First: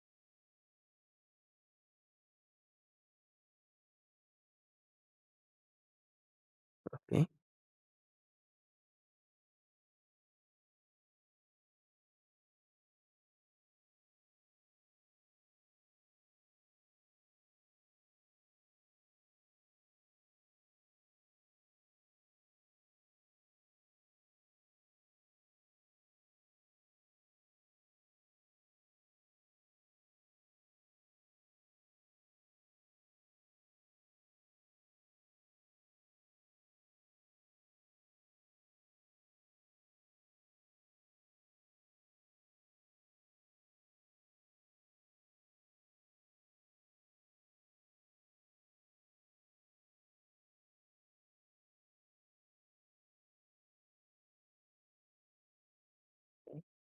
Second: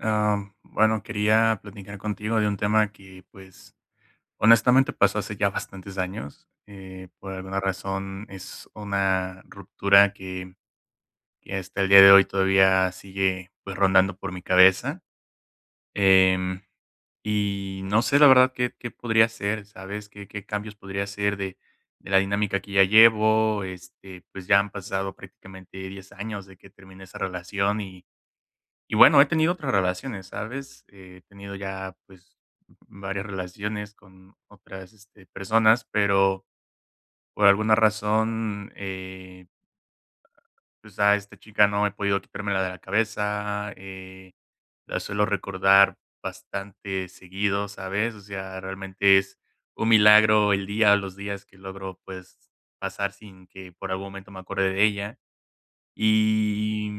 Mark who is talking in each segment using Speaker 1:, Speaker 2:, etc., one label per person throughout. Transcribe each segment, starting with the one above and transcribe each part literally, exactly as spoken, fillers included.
Speaker 1: Ah, bueno, quería platicar contigo de un tema que, pues, honestamente pasó hace ya bastantes años. Eh,
Speaker 2: Okey,
Speaker 1: por alguna razón es una ruptura que, que hasta el día de hoy todavía sigue, pues, rondando por mi cabeza. Em, y no sé, la verdad, qué, qué podría hacer, ¿sabes? ¿Qué, qué cambios podría hacer de, de la dinámica que ya llevo? Este, pues ya han pasado prácticamente diez años de que terminé esa relación y y bueno, he tenido otras relaciones, ¿sabes? Eh, He tenido ya, pues, varias relaciones con otras, este, personas, pero por alguna razón, eh, pues, a esta chica no he podido quitármela de la cabeza, eh, la suelo recordar bastante seguido, ¿sabes? O sea, realmente es un milagro el día o los días que logro, pues, pasar sin que por algún momento me acuerde de ella. Y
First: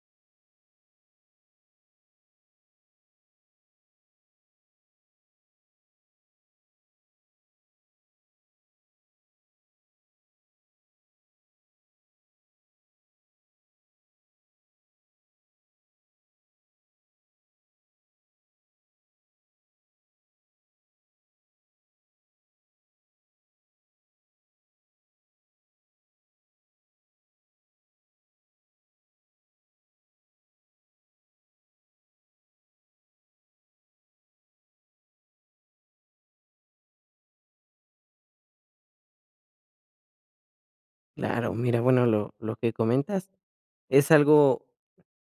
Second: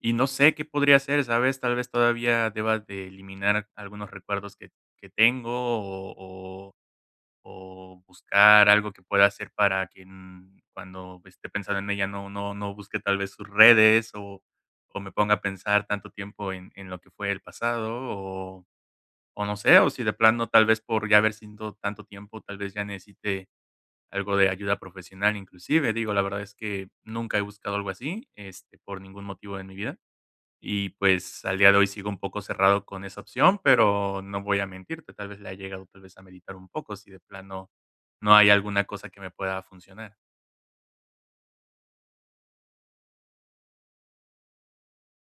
Speaker 1: y no sé qué podría hacer, ¿sabes? Tal vez todavía deba de eliminar algunos recuerdos que que tengo o o o buscar algo que pueda hacer para que, mm, cuando esté pensando en ella no no no busque tal vez sus redes o o me ponga a pensar tanto tiempo en en lo que fue el pasado o o no sé, o si de plano tal vez por ya haber sido tanto tiempo, tal vez ya necesite algo de ayuda profesional inclusive. Digo, la verdad es que nunca he buscado algo así, este, por ningún motivo en mi vida. Y pues al día de hoy sigo un poco cerrado con esa opción, pero no voy a mentirte, tal vez la he llegado tal vez a meditar un poco si de plano no hay alguna cosa que me pueda funcionar.
Speaker 2: claro, mira, bueno, lo lo que comentas es algo,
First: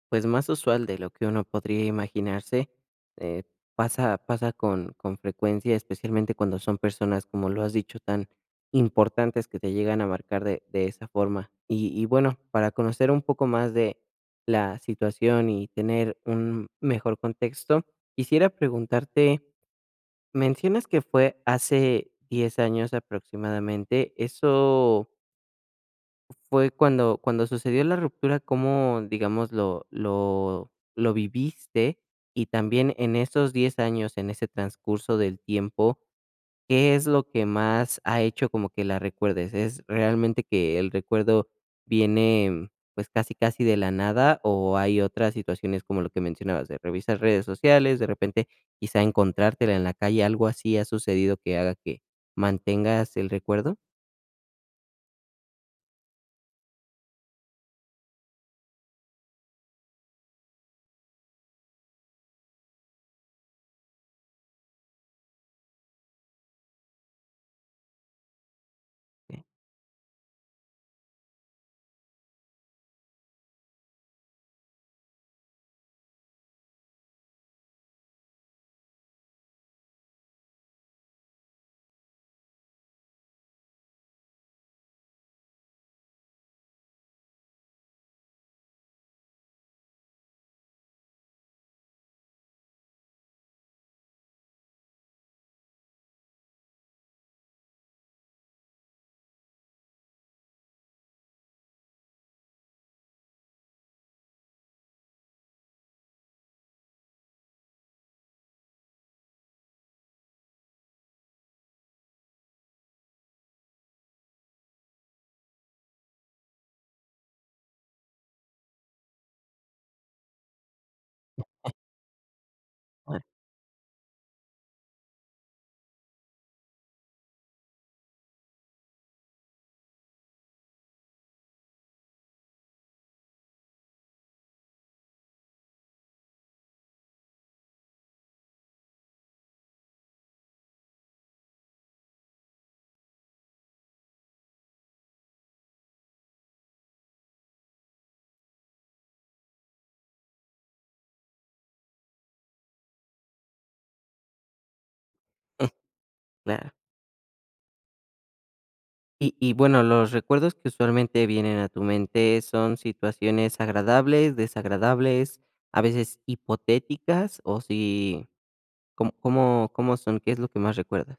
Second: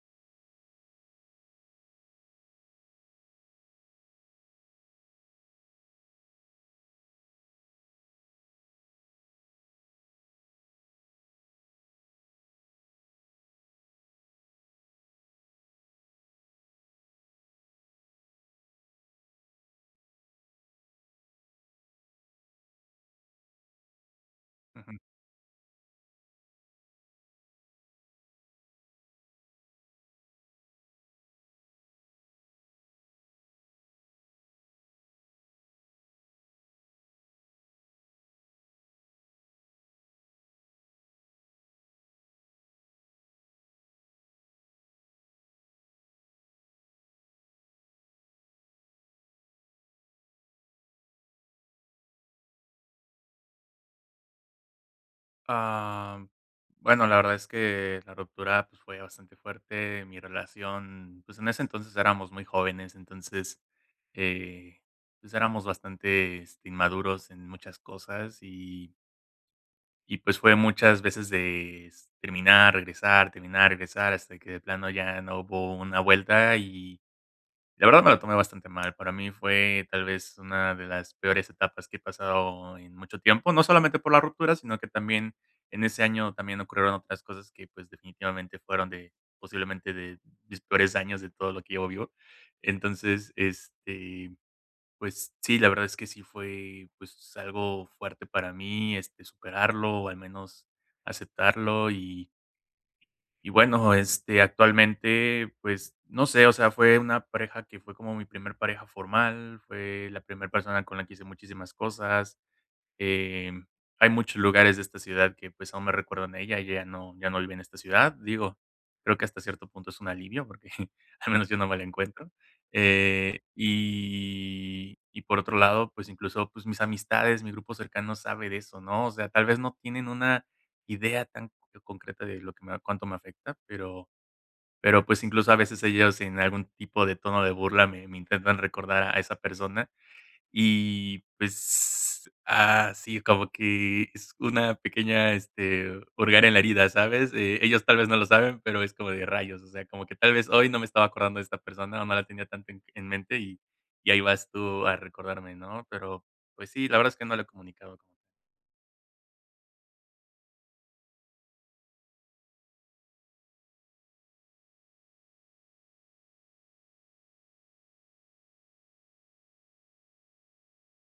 Speaker 2: pues, más usual de lo que uno podría imaginarse, eh, pasa pasa con con frecuencia, especialmente cuando son personas, como lo has dicho, tan importantes que te llegan a marcar de de esa forma. Y y bueno, para conocer un poco más de la situación y tener un mejor contexto, quisiera preguntarte, mencionas que fue hace diez años aproximadamente,
Speaker 1: Ujú.
Speaker 2: ¿eso fue cuando cuando sucedió la ruptura, cómo, digamos, lo lo lo viviste? Y también en esos diez años, en ese transcurso del tiempo, ¿qué es lo que más ha hecho como que la recuerdes? ¿Es realmente que el recuerdo viene, pues, casi casi de la nada, o hay otras situaciones como lo que mencionabas, de revisar redes sociales, de repente, quizá encontrártela en la calle, algo así ha sucedido que haga que mantengas el recuerdo?
Speaker 1: Ah, bueno, la verdad es que la ruptura pues, fue bastante fuerte. Mi relación, pues en ese entonces éramos muy jóvenes, entonces eh, pues éramos bastante este, inmaduros en muchas cosas y
Speaker 2: Sí,
Speaker 1: Y, pues, fue muchas veces de s terminar, regresar, terminar, regresar, hasta que de plano ya no hubo una vuelta, y la verdad me lo tomé bastante mal. Para mí fue tal vez una de las peores etapas que he pasado en mucho tiempo, no solamente por la ruptura, sino que también en ese año también ocurrieron otras cosas que, pues, definitivamente fueron de posiblemente de mis peores años de todo lo que llevo vivo. Entonces, este pues sí, la verdad es que sí fue, pues, algo fuerte para mí, este, superarlo, o al menos aceptarlo. Y y bueno, este, actualmente, pues, no sé, o sea, fue una pareja que fue como mi primer pareja formal, fue la primera persona con la que hice muchísimas cosas. Em, Hay muchos lugares de esta ciudad que, pues, aún me recuerdan a ella, ella ya no ya no vive en esta ciudad, digo, creo que hasta cierto punto es un alivio porque al menos yo no me la encuentro,
Speaker 2: ah,
Speaker 1: eh, y y por otro lado, pues, incluso, pues, mis amistades, mi grupo cercano sabe de eso, ¿no? O sea, tal vez no tienen una idea tan concreta de lo que me cuánto me afecta, pero pero, pues, incluso a veces ellos en algún tipo de tono de burla me me intentan recordar a esa persona. Y, pues, ah, sí, como que es una pequeña, este, hurgar en la herida, ¿sabes? Eh, ellos tal vez no lo saben, pero es como de rayos, o sea, como que tal vez hoy no me estaba acordando de esta persona, o no la tenía tanto en en mente y y ahí vas tú a recordarme, ¿no? Pero,
Speaker 2: claro.
Speaker 1: pues sí, la verdad es que no lo he comunicado.
Speaker 2: Y y bueno, los recuerdos que usualmente vienen a tu mente son situaciones agradables, desagradables, a veces hipotéticas, o si ¿cómo cómo cómo son? ¿Qué es lo que más recuerdas?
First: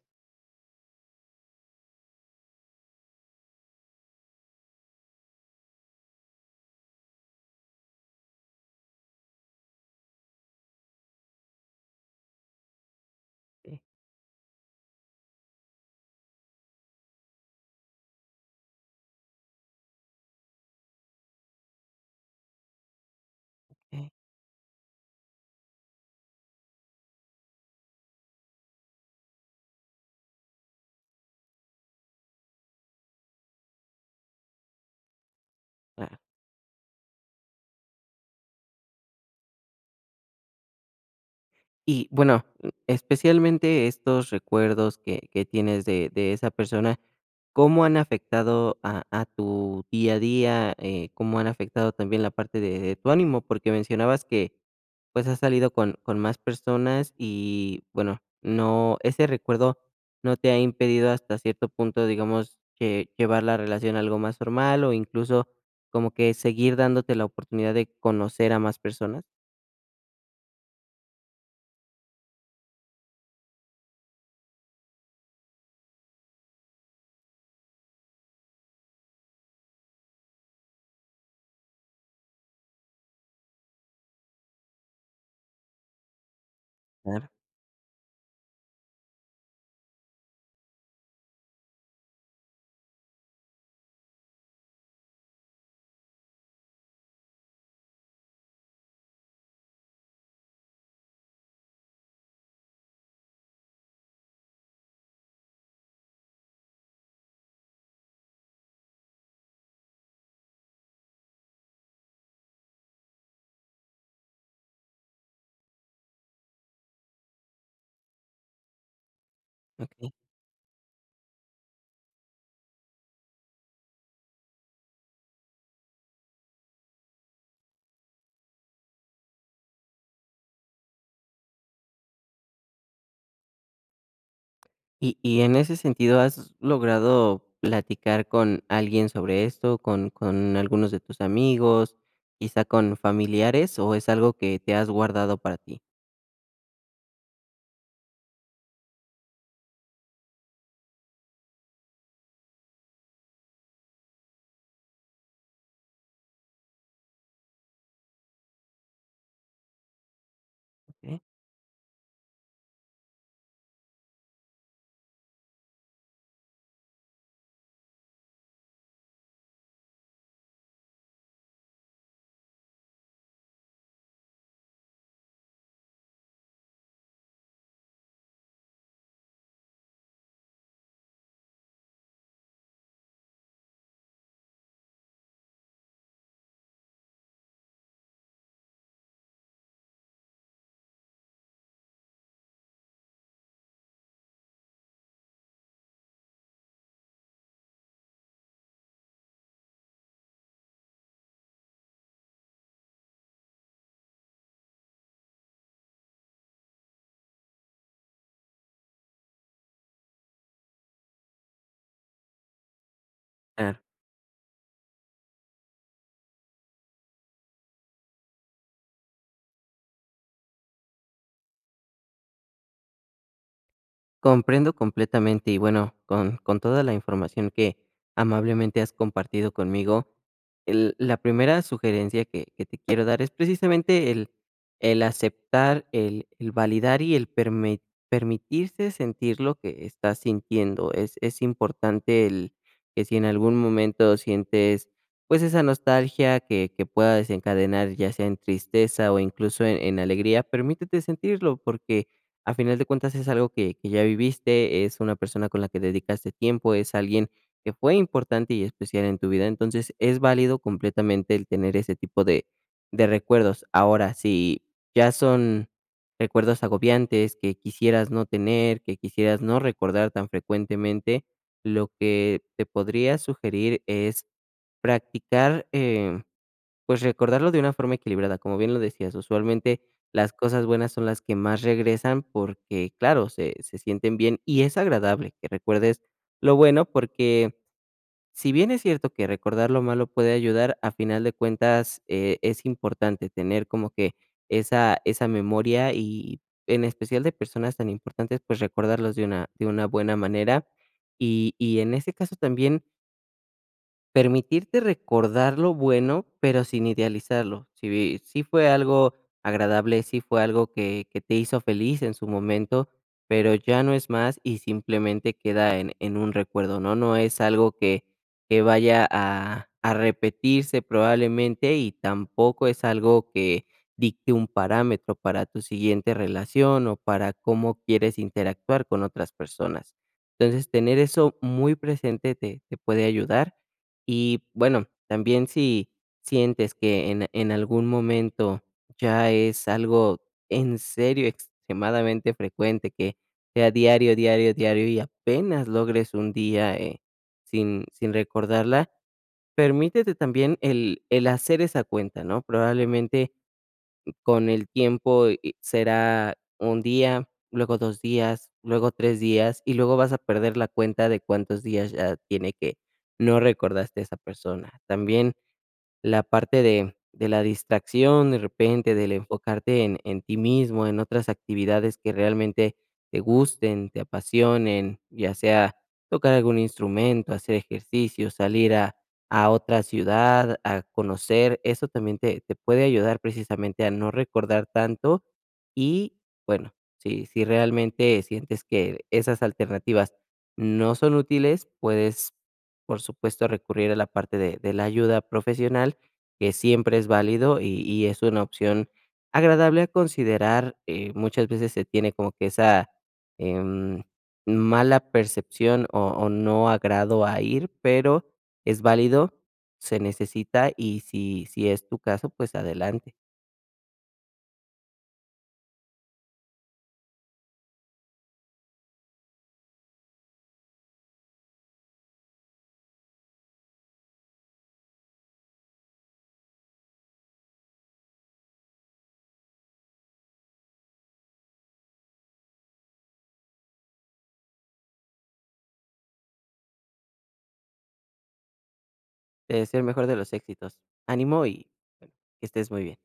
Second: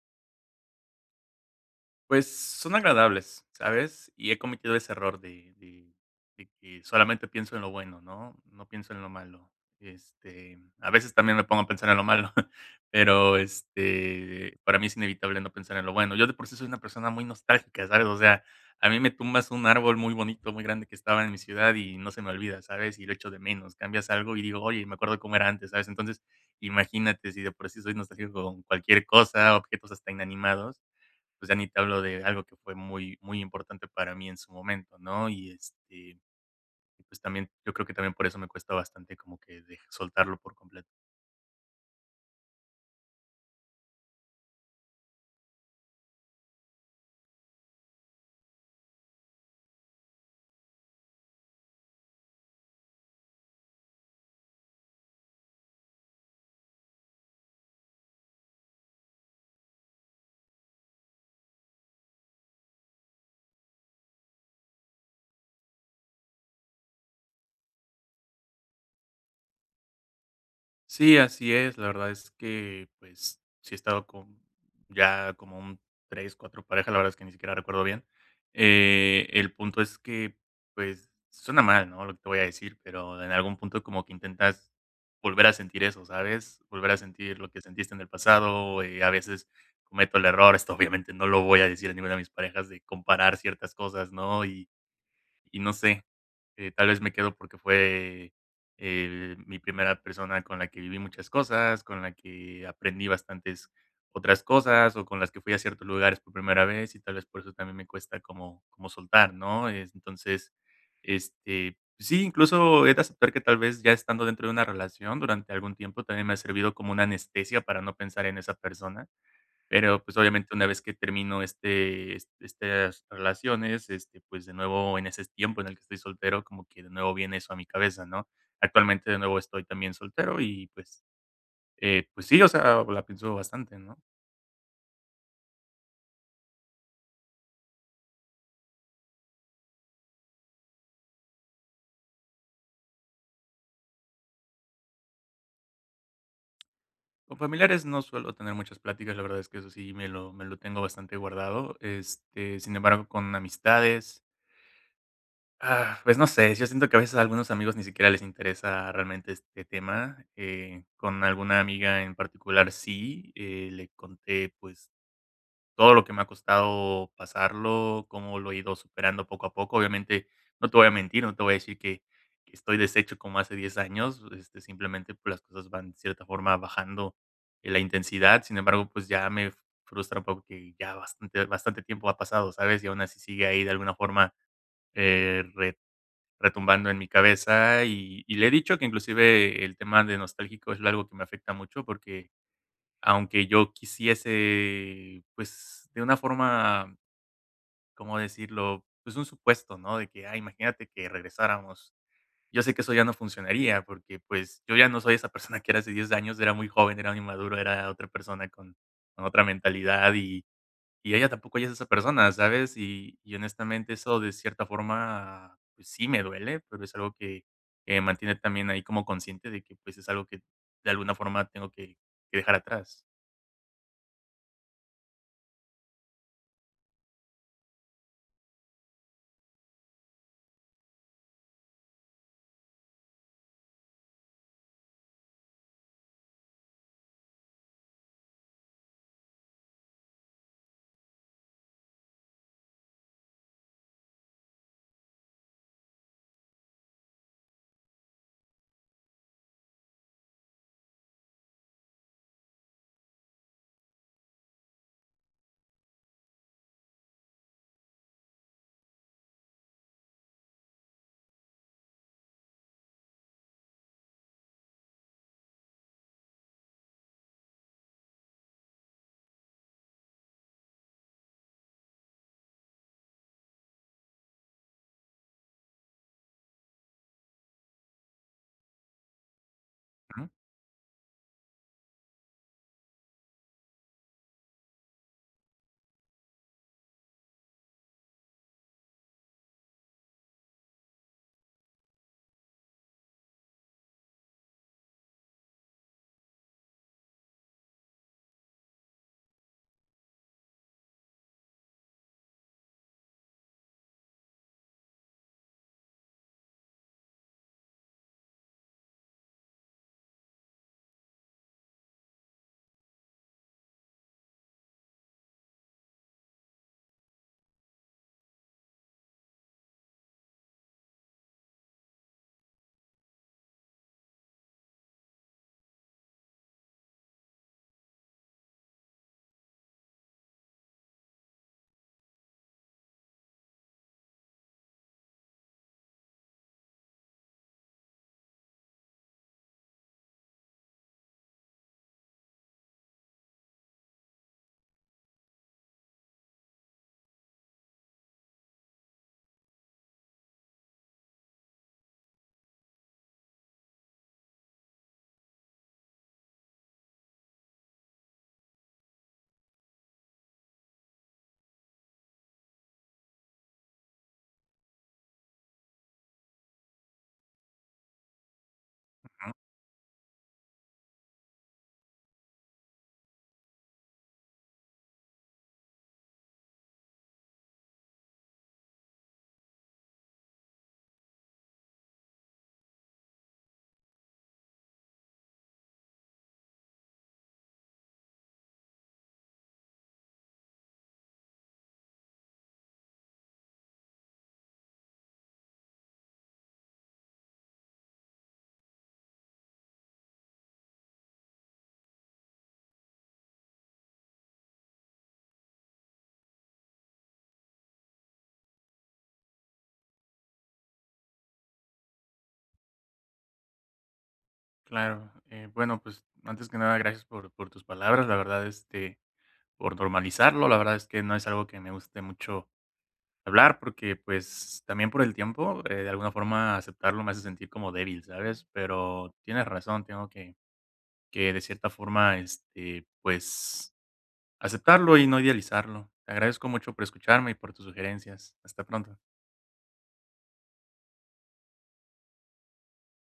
Speaker 1: Pues, son agradables, ¿sabes? Y he cometido ese error de de de que solamente pienso en lo bueno, ¿no? No pienso en lo malo. Este, a veces también me pongo a pensar en lo malo, pero,
Speaker 2: Sí,
Speaker 1: este, para mí es inevitable no pensar en lo bueno. Yo de por sí soy una persona muy nostálgica, ¿sabes? O sea, a mí me tumbas un árbol muy bonito, muy grande que estaba en mi ciudad y no se me olvida, ¿sabes? Y lo echo de menos. Cambias
Speaker 2: eh.
Speaker 1: algo y digo: "Oye, me acuerdo cómo era antes", ¿sabes? Entonces, imagínate si de por sí soy nostálgico con cualquier cosa, objetos hasta inanimados, pues ya ni te hablo de algo que fue muy, muy importante para mí en su momento, ¿no? Y
Speaker 2: Ah,
Speaker 1: este, pues también, yo creo que también por eso me cuesta bastante como que dej- soltarlo por completo.
Speaker 2: y bueno, especialmente estos recuerdos que que tienes de de esa persona. ¿Cómo han afectado a a tu día a día? Eh, ¿cómo han afectado también la parte de de tu ánimo? Porque mencionabas que, pues, has salido con con más personas y, bueno, no ese recuerdo no te ha impedido hasta cierto punto, digamos, que llevar la relación a algo más formal o incluso como que seguir dándote la oportunidad de conocer a más personas.
Speaker 1: Sí, así es. La verdad es que, pues, sí he estado con ya como un tres, cuatro parejas, la verdad es que ni siquiera recuerdo bien. Eh, el punto es que, pues, suena mal, ¿no?, lo que te voy a decir, pero en algún punto como que intentas volver a sentir eso, ¿sabes? Volver a
Speaker 2: Claro.
Speaker 1: sentir lo que sentiste en el pasado, eh, a veces cometo el error, esto obviamente no lo voy a decir a ninguna de mis parejas, de comparar ciertas cosas, ¿no? Y y no sé, eh, tal vez me quedo porque fue, eh, mi primera persona con la que viví muchas cosas, con la que aprendí bastantes otras cosas, o con las que fui a ciertos lugares por primera vez, y tal vez por eso también me cuesta como como soltar, ¿no? Es entonces, este, sí, incluso he de aceptar que tal vez ya estando dentro de una relación durante algún tiempo también me ha servido como una anestesia para no pensar en esa persona. Pero,
Speaker 2: Okey.
Speaker 1: pues, obviamente, una vez que termino este est estas relaciones, este, pues, de nuevo, en ese tiempo en el que estoy soltero, como que de nuevo viene eso a mi cabeza, ¿no? Actualmente, de nuevo, estoy también soltero y, pues, eh, pues sí, o sea, la pienso bastante, ¿no?
Speaker 2: Y y en ese sentido, ¿has logrado platicar con alguien sobre esto, con con algunos de tus amigos, quizá con familiares, o es algo que te has guardado para ti?
Speaker 1: Con familiares no suelo tener muchas pláticas, la verdad es que eso sí me lo me lo tengo bastante guardado, este, sin embargo, con amistades. Ah, pues no sé, yo siento que a veces a algunos amigos ni siquiera les interesa realmente este tema. Eh,
Speaker 2: Okey.
Speaker 1: con alguna amiga en particular sí, eh, le conté pues todo lo que me ha costado pasarlo, cómo lo he ido superando poco a poco. Obviamente no te voy a mentir, no te voy a decir que, que estoy deshecho como hace diez años, este, simplemente pues, las cosas van de cierta forma bajando eh, la intensidad, sin embargo pues ya me frustra un poco que ya bastante, bastante tiempo ha pasado, ¿sabes? Y aún así sigue ahí de alguna forma eh, retumbando en mi cabeza y y le he dicho que inclusive el tema de nostálgico es algo que me afecta mucho, porque aunque yo quisiese, pues, de una forma, ¿cómo decirlo? Pues, un supuesto, ¿no? De que, ah, imagínate que regresáramos. Yo sé que eso ya no funcionaría porque, pues, yo ya no soy esa persona que era hace diez años, era muy joven, era muy maduro, era otra persona con con otra mentalidad y y ella tampoco, ella es esa persona, ¿sabes? Y y honestamente eso de cierta forma, pues sí me duele, pero es algo que que me mantiene también ahí como consciente de que, pues, es algo que de alguna forma tengo que que dejar atrás.
Speaker 2: Comprendo completamente y bueno, con, con toda la información que amablemente has compartido conmigo, el- la primera sugerencia que, que te quiero dar es precisamente el, el aceptar, el, el validar y el permi- permitirse sentir lo que estás sintiendo. Es, es importante el que si en algún momento sientes pues esa nostalgia que, que pueda desencadenar ya sea en tristeza o incluso en en alegría, permítete sentirlo porque a final de cuentas es algo que, que ya viviste, es una persona con la que dedicaste tiempo, es alguien que fue importante y especial en tu vida. Entonces es válido completamente el tener ese tipo de, de recuerdos. Ahora, si ya son recuerdos agobiantes que quisieras no tener, que quisieras no recordar tan frecuentemente, lo que te podría sugerir es practicar eh, pues recordarlo de una forma equilibrada, como bien lo decías, usualmente
Speaker 1: Ujú,
Speaker 2: las cosas buenas son las que más regresan porque, claro, se, se sienten bien y es agradable que recuerdes lo bueno porque si bien es cierto que recordar lo malo puede ayudar, a final de cuentas eh, es importante tener como que esa, esa memoria y en especial de personas tan importantes, pues recordarlos de una, de una buena manera. Y, y en ese caso también permitirte recordar lo bueno, pero sin idealizarlo. Si si fue algo agradable, si fue algo que, que te hizo feliz en su momento, pero ya no es más y simplemente queda en, en un recuerdo, ¿no? No es algo que, que vaya a, a repetirse probablemente y tampoco es algo que dicte un parámetro para tu siguiente relación o para cómo quieres interactuar con otras personas. Entonces, tener eso muy presente te te puede ayudar y bueno, también si sientes que en en algún momento ya es algo en serio extremadamente frecuente, que sea diario, diario, diario y apenas logres un día, eh, sin sin recordarla, permítete también el el hacer esa cuenta, ¿no? Probablemente con el tiempo, eh, será un día, luego dos días, luego tres días, y luego vas a perder la cuenta de cuántos días ya tiene que no recordaste a esa persona. También la parte de de la distracción, de repente, del
Speaker 1: ujú.
Speaker 2: enfocarte en en ti mismo, en otras actividades que realmente te gusten, te apasionen, ya sea tocar algún instrumento, hacer ejercicio, salir a a otra ciudad, a conocer, eso también te te puede ayudar precisamente a no recordar tanto y, bueno, si si realmente sientes que esas alternativas no son útiles, puedes por supuesto, recurrir a la parte de de la ayuda profesional, que siempre es válido y y es una opción agradable a considerar. Eh, muchas veces se tiene como que esa, em, mala percepción o o no agrado a ir, pero es válido, se necesita y si si es tu caso, pues adelante.
Speaker 1: Claro, eh, bueno, pues, antes que nada, gracias por por tus palabras, la verdad, este, por normalizarlo, la verdad es que no es algo que me guste mucho hablar porque, pues, también por el tiempo, eh, de alguna forma aceptarlo me hace sentir como débil, ¿sabes? Pero tienes razón, tengo que que de cierta forma, este, pues, aceptarlo y no idealizarlo. Te agradezco mucho por escucharme y por tus sugerencias. Hasta pronto.
Speaker 2: Te deseo el mejor de los éxitos. Ánimo y que estés muy bien.